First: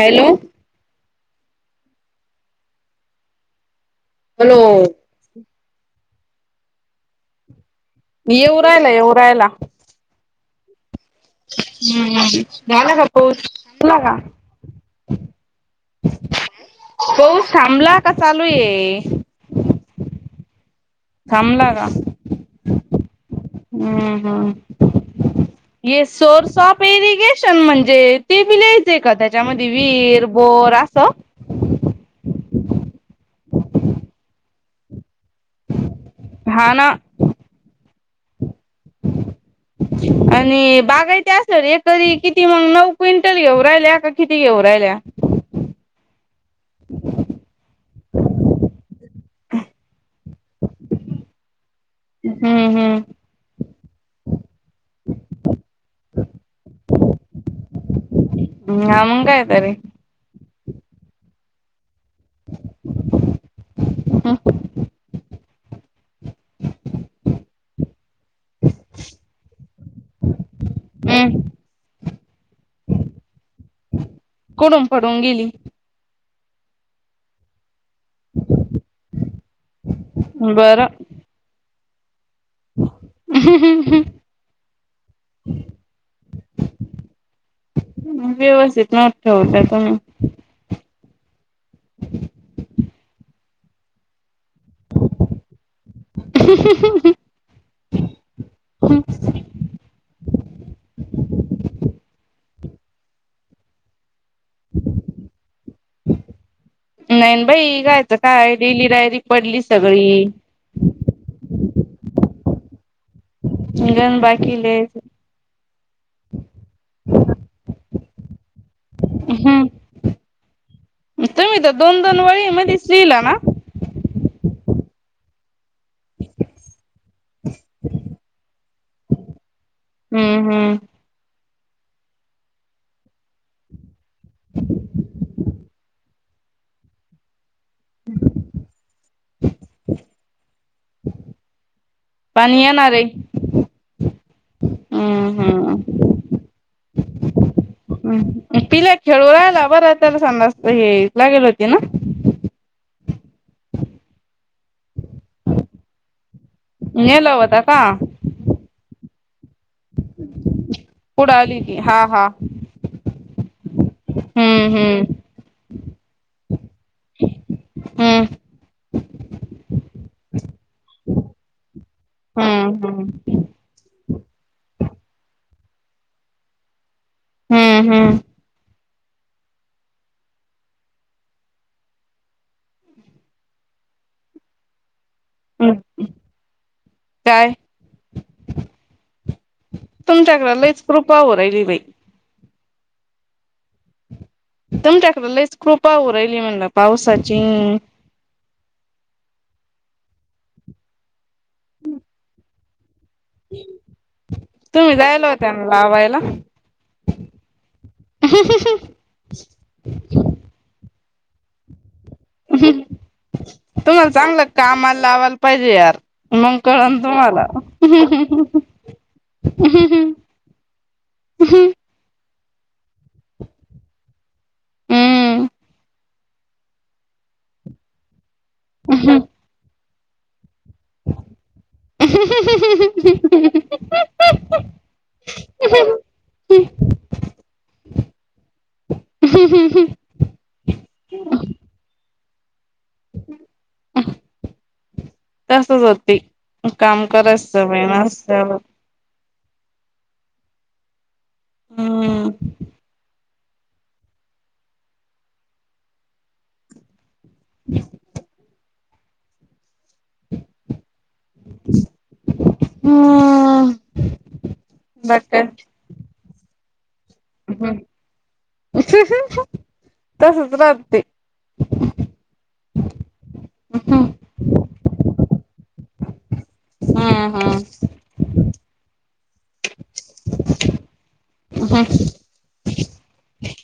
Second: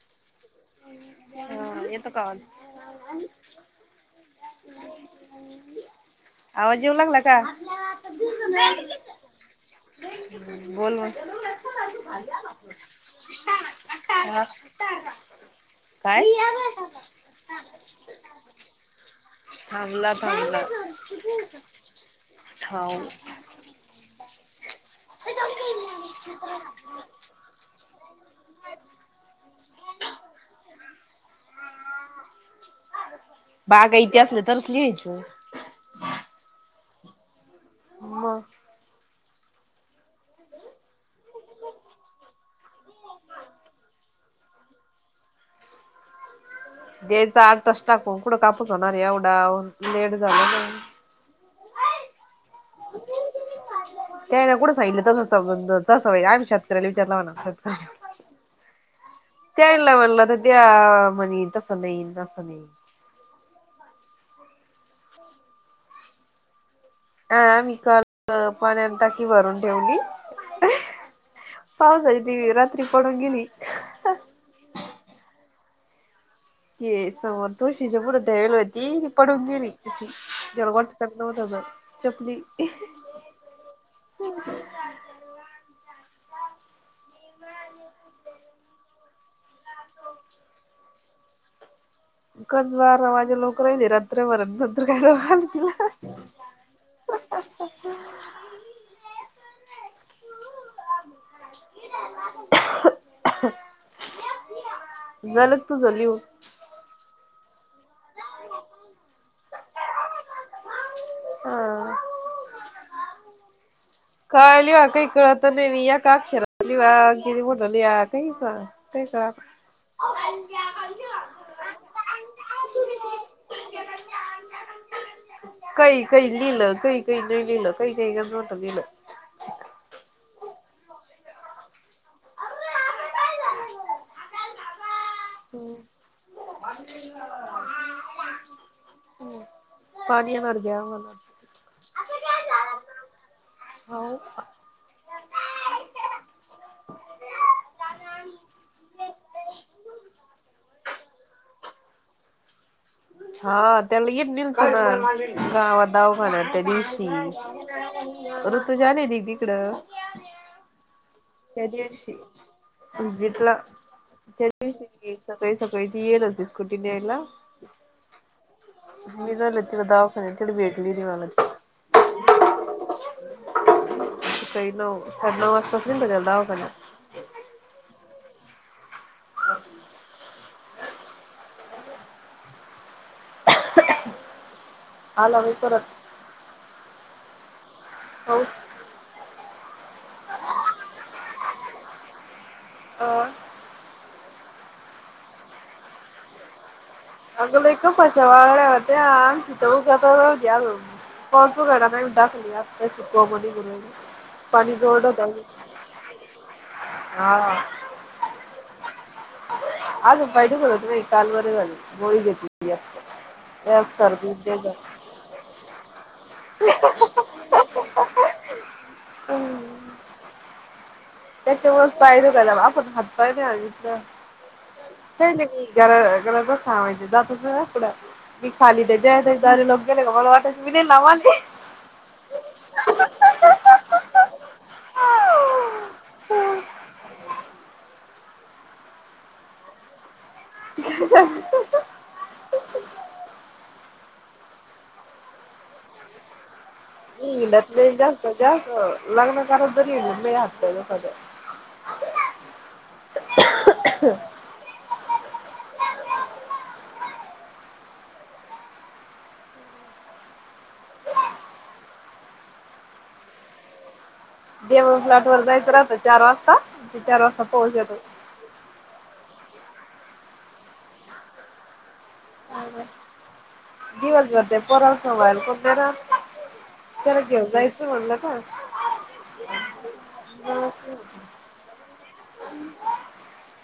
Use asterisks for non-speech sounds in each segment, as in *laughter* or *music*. Hello हा ये तर का हॅलो आवाज येऊ लागला का येऊ रायला येऊ रायला बोल हम् झाला का पो बला का हा. काय? पऊस थांबला का चालू ये हला भलं थांबला का हम् हम ये शोर शॉप येरी गे ण म्हणजे ते बी न्यायचंय का त्याच्यामध्ये वर बोर असं बागा इथे असले तरच लिहायच हा ना हम ह आणि बागायत सर एकरी किती मग नऊ क्विंटल घेऊ राहिल्या का किती घेऊ राहिल्या द्यायच आठ तास टाकून कुठं कापूस होणार एवढा लेट झाला ना हम् हम्म त्या कुठं सांगितलं तस तस वा्हाईल आम्ही शेतकऱ्याला विचारलावा ना शेतकऱ्या ह् आ मुंगायत र द्या म्हणे तसं नाहीई तसं नाही हा हा मी काल पण्या टा की भरून ठेवली हम्म पावसयेतिवी रात्री पडंगिनी कोडून पडून गेली ते समोर तोशीच्या मुढ द्यावेल होती ती पडून गेली त जव ग *unintelligible* चपली! हम *unintelligible* व्यवस्थित न ठेवतायेत. कच बार माझ्या लोकर नाही रात्रभरत नंतर कायला वाल केला. *unintelligible* झालं तुझं लिहून. नाहीन बाई लिहायचं काय डेली डायरी पडली सगळी. हा हा... अंग काय लिवा काही कळत नाही मी या काक्षरात लिवा किरी म्हणली या काही सांग काही कळत हम, तुम्ही तर दोन दोन पोळी मध्येच लिहिला ना? काही काही लिहिलं काही काही नाही लिहिलं काही नाही का नट लिहिलं. हम्म हम्म! *inaudible* हम् *inaudible* *inaudible* हम् पाणीणार ग्याणार. पाणी येणार रे! हो! पिला खेळू राहिला बरं त्या सांजा हे लागेल होती ना? हा त्याला येेत नलत ना गावात दवाखान्या दिवशी नेलं होता का ऋतुजा आलेली की इकडं. *inaudible* हा, हा. व्हिजिटला. त्या हम्म हम्म दिशी सकाळी सकाळी त येल होते स्कुटीनेला? हम्म! *unintelligible* दवाखान्यात मला भेटलेली ती, हम्म..... हम, हम! शैलो हॅलो असतील का आता दवाखान्यात. हम, हम! *inaudible* आला होय हम्म परत. काय. हो. तुमच्याकडे लईच कृपा होऊ राहिली बाई! हो! तुमच्याकडे लईच कृपा होऊ राहिली म्हणल पावसाची. आग लई का. पत्रावळ्या होत्या, उषाजवळ होत्या पाऊस उघडला नाही म्हणून टाकून दिल्या. त्या सुपवा मध्ये मुरलं पाणी तुम्ही जोरदार जायला जाईल. होत्या ना लावायला हा हा. *inaudible* आजून पाय दुखत होते नाय काल बरं झालं गोळी घेतली. एक तुम्हाला सर्दी चांगलं ते झालं. कामाला लावायला पाहिजे यार मग कळलं तुम्हाला. *inaudible* त्याच्यामुळेच पाय दुखायला लागले म्हणून हात पाय धुवा नुसते. नाही हम्म नाही मी घरात बसणं ऐवजी जातच नाय ना कुट मी खाली ते जे लोक गेले का मला वाटायचे मी किती लांब आले. ह्ह्हहहह ह्ह्हहहह ह का हसत होती. काम मी करायचं हिंडत बाई नाही जास्त माणसाला जास्त लग्न करत बरी लय हात पाय दुखत्यात हम्म *inaudible* *inaudible* ते मग फ्लॅट बाकी वर काय? जायचं राहत चार वाजता चार वाजता पाऊस येतो तसच राहत ते. हम्म दिवसभर त्या पोरांला सांभाळायला कोण तरी राहत. त्याला हम्म घेऊन हम्म जायचं म्हणलं का हा तेच ह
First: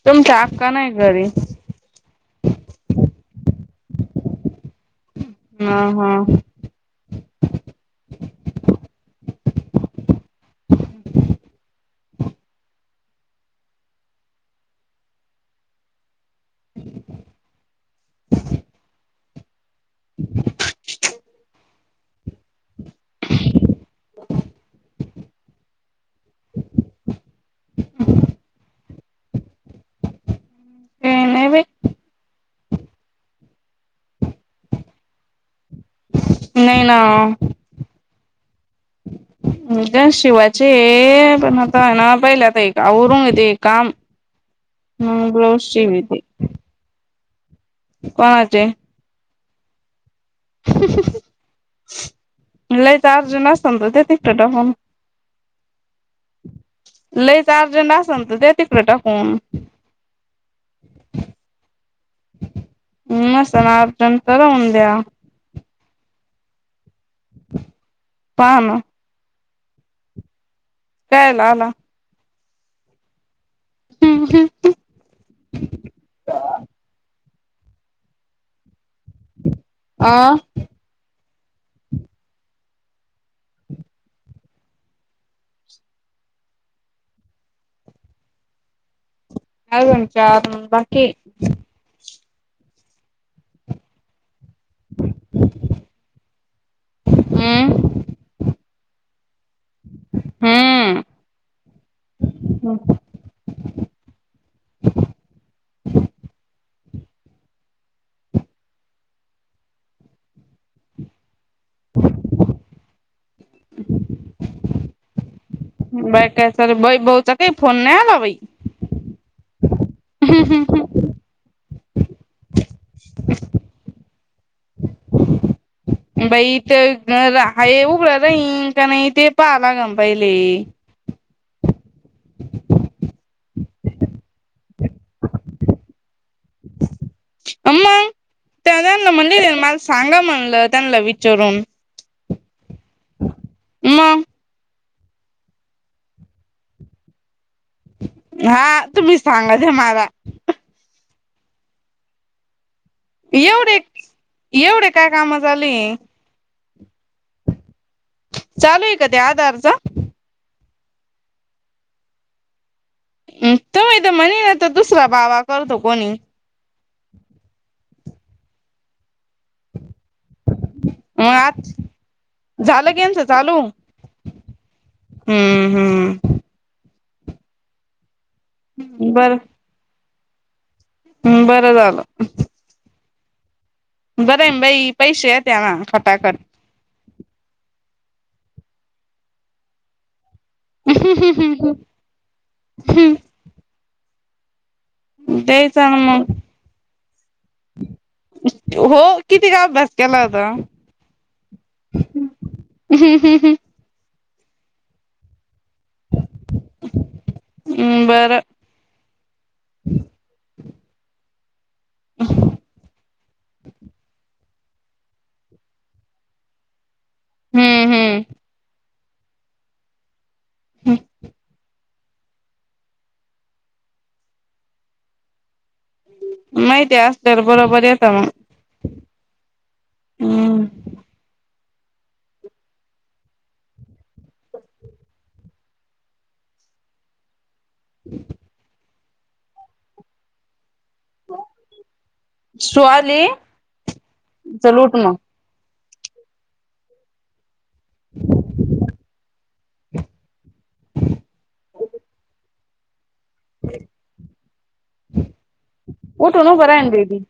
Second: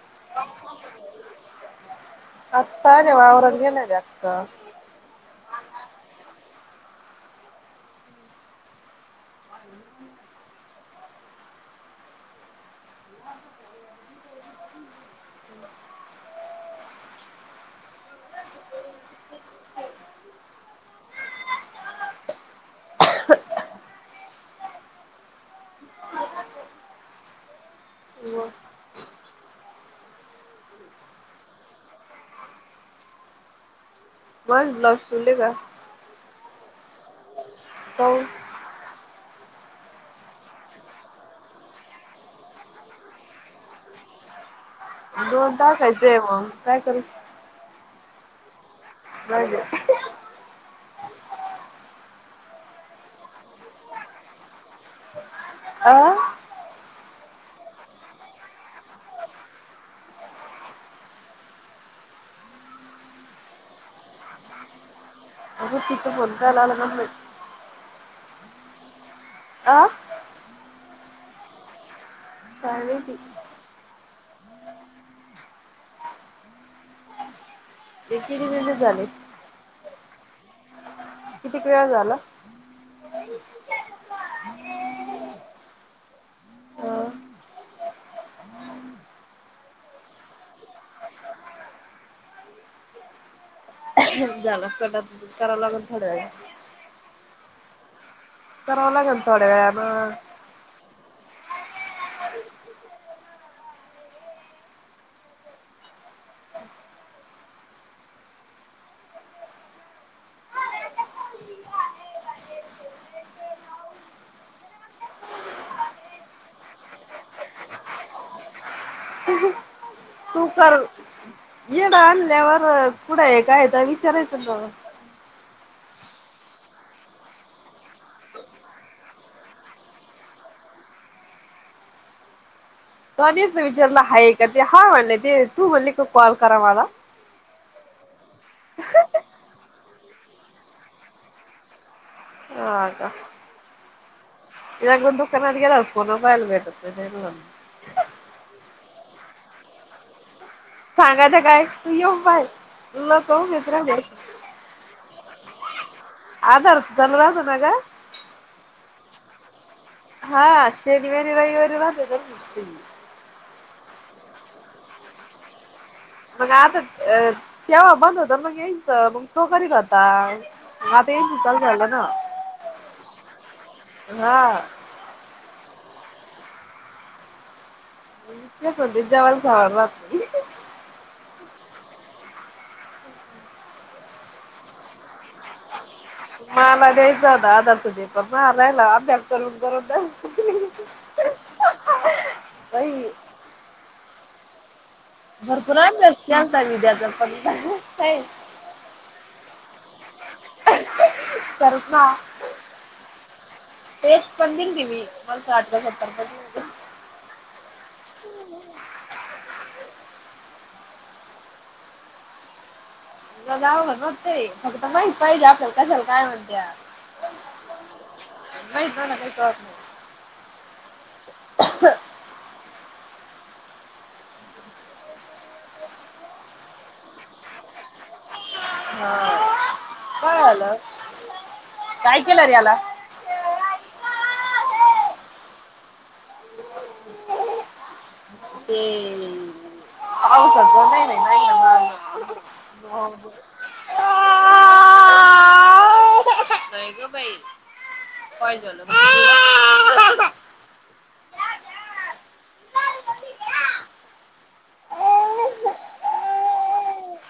तुमच्या आक्का नाही घरी *unintelligible* वावरात गेलेल्या अक्का हा, हा, माझे ते नाही बाई माझे ब्लाऊज शिवले का? नाही ना काऊन *inaudible* गंज शिवाचे हे पण आता ना पहिले आता एक आवरून घेते ये काम. मग देऊन ब्लाऊज टाकायचं आहे शिविते मग काय करू कोणाचे? माजे लईच अर्जंट आसण तर द्या तिकड टाकून- अं लईच अर्जंट असल तर द्या तिकडे टाकून नसणं अर्जंट तर राहुदया. आग तिथ बोलता आलं पाहणं अं कायला आला? काय माहिती हम्म ह *unintelligible* झाले आ कितीक वेळ झाला? *inaudible* *inaudible* अं, आजुन चार बाकीये. *unintelligible* कराव लागल थोड्या वेळानी आम कराव लागेल थोड्या वेळान हम् बाई काय चालू ये भाऊ चा काही फोन नाही आला बाई तू कर येड आणल्यावर कुठं आहे काय तर विचारायचं त्यो बाईथ उघड आहे का नाही ते पाहाला लागलं पहिले म्या निस्त विचारल ह का ते हा म्हणलेय ते, तू म्हणले का कॉल करा मला? अ मंग त्या त्याला म्हणलं मला सांगा म्हणलं त्यांला विचारून हा का मग इग दुकानाात गला अस फोबायल बेट *unintelligible* हा तुम्ही सांगाल माला. सांगायच काय तू येऊ बाय एवढे एवढे काय काम झाले. आधारतल *unintelligible* राजझ नग चालू आहे का ते आधार च्? हा शनिवारी रविवारी राहत. तुम्ही त म्हणे ना तर दुसरा बावा करतो कोणी. मग आता अ तेव्हा बंद होत म यायच मग तो करी आता. आता चिकल आज झालं ना झालं यांचं चालू हा *unintelligible* हम्म हम्म. चध जावाला *unintelligible* सव हम् बरं झालं. बर आये न भाई पैसे त्या ना खटा खट. मला द्यायचां होता आदर त देत म राहिला अभ्यार करून करून. अह हं हं हं हं बाई हम्. भरपूर द्यायचा ना मग असता विद्या *unintelligible* तर पण का हो किती काय अभ्यास केला आता. सरसा. टेस्ट पण तिनं दिली मंग मला आटल्या. हम् बरं. त गाव घ न ते फक्त महित पाहिजे कशाला काय म्हणत्या. हम्म हम्म. मला काही कळत नाही. हम. माहती असल्यावर बरोबर येत म. हा काय हम्म झालं काय केलं रे याला. हम् *unintelligible* ते पाऊस प नाही ना आ *unintelligible* शु आली चल उट म. काय गं बाई काय झालं बाई तुला? उठून उभा राय ना बेबी.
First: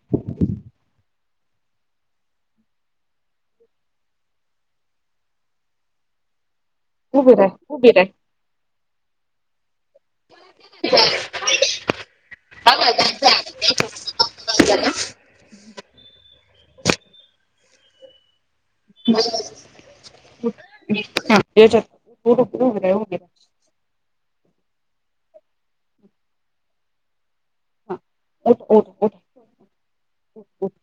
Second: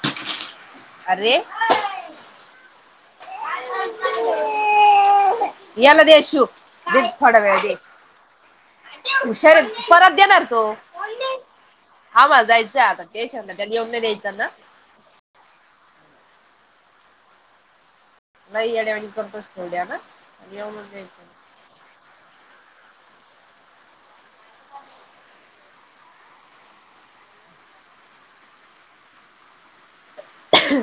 आरे, याला दे अशु दे उभी थोडा राह वेळ दे. उभी राह हुशारतं परत देणार तो. हा म जायचंय आता टेशनला त्याल येऊन नाही द्यायचं ना. लई याड्यावाणी करतोसं थोड्या न येऊनच दे. त्याच्यात *inaudible* हा उठ उठ उठ. अहं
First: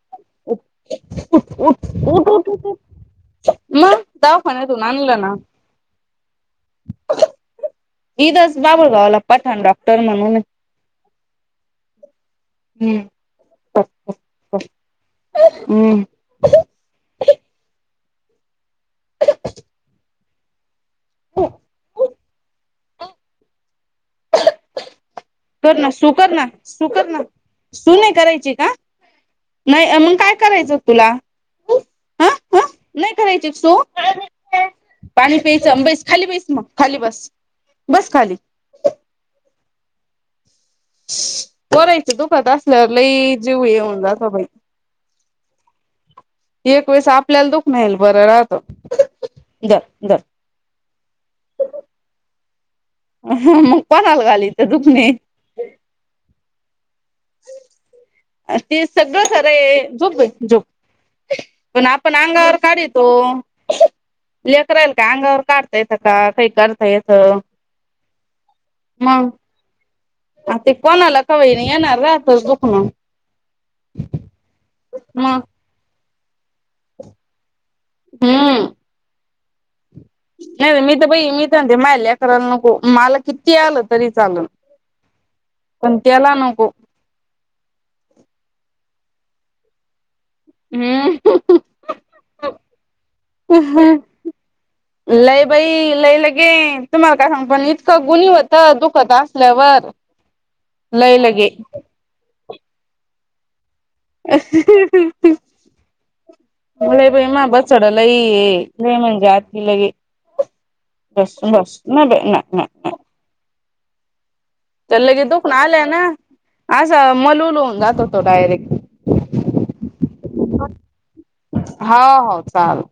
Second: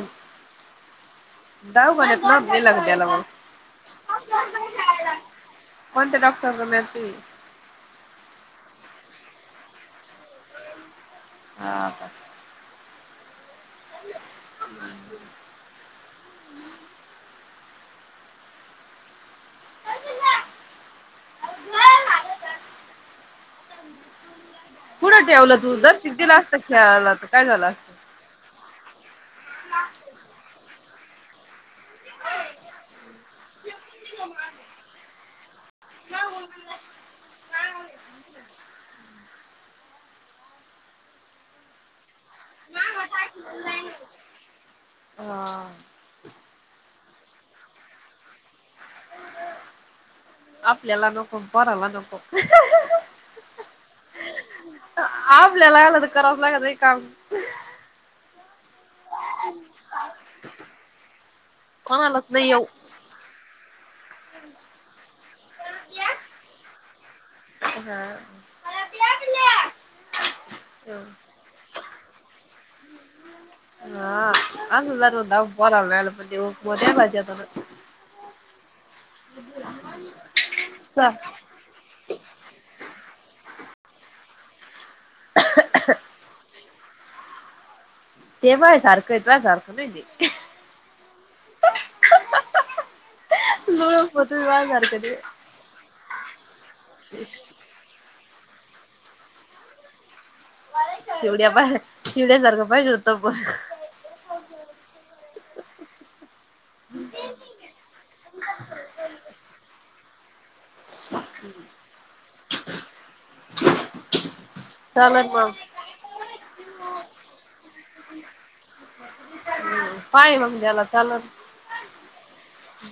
ह *inaudible* दाऊ म्हणतं मापं दिला ग त्याला मग मग *unintelligible* दवाखान्यातून आणलं ना कोणत्या डॉक्टर नेलती? ईदच बाबुळगावला पठाण डॉक्टर म्हणून ने. हा हा. हम्म हम्म. अह अ. *unintelligible* कुठं ठेवलं तू कर ना जर शिक दिला असत खेळायला तर काय झालं अस तूल नाही करायची का? नाही ये मग काय करायचं तुला ह ह नाही करायची सु? *unintelligible* पाणी प्यायचं बस खाली बैस मग खाली बस बस खाली. पोरायचं दुखत असल्यावर लई जीव हे होऊन जातो बाई! हा! एक वेळेस आपल्याला दुखणं येयल बरं राहत. धर धर! आपल्याला नको पोराला नको. मग कोणाला घालायचं दुखणे? आपल्याला आल तरी करावच लागत कामं. आ ते सगळं खरं ये झोप बाई झोप. पण आपण कोणालाच नाही अंगावर येऊ काढीत तो, लेकरायल काय अंगावर काढता येतं का काही करता येतं! हा! मग. आ ते कोणाला का होईना येणार राहतच दुखणं. मग *unintelligible* हम्म! *inaudible* नाही बाई मी तर सा- बाई मी तर म्हणते माय लेकराला नको मला किती आलं तरी चालल. पण त्याला नको! ते बाळ्या सारखंय तुया सारखं नाही तें. हम्म! लोळप तुम्ही बाय सारखं ते लय बाई लय लगेन तुम्हाला काय सांगु पनीतं तं गुणी होत दुखतं असल्यावर. लय लगे शिवड्या पाह शिवड्यासारखं पाहिजे होत पण. *unintelligible* मलय बाई माहं बछड लई ये लय म्हणजे अति लयं बस बस नाय नाय बाई नाय! त्याला लगे चालन दुखन मग आलंय ना असं मलुल होऊन जातो तो डायरेक्ट. पाय मग द्याला चालत हो हो चाल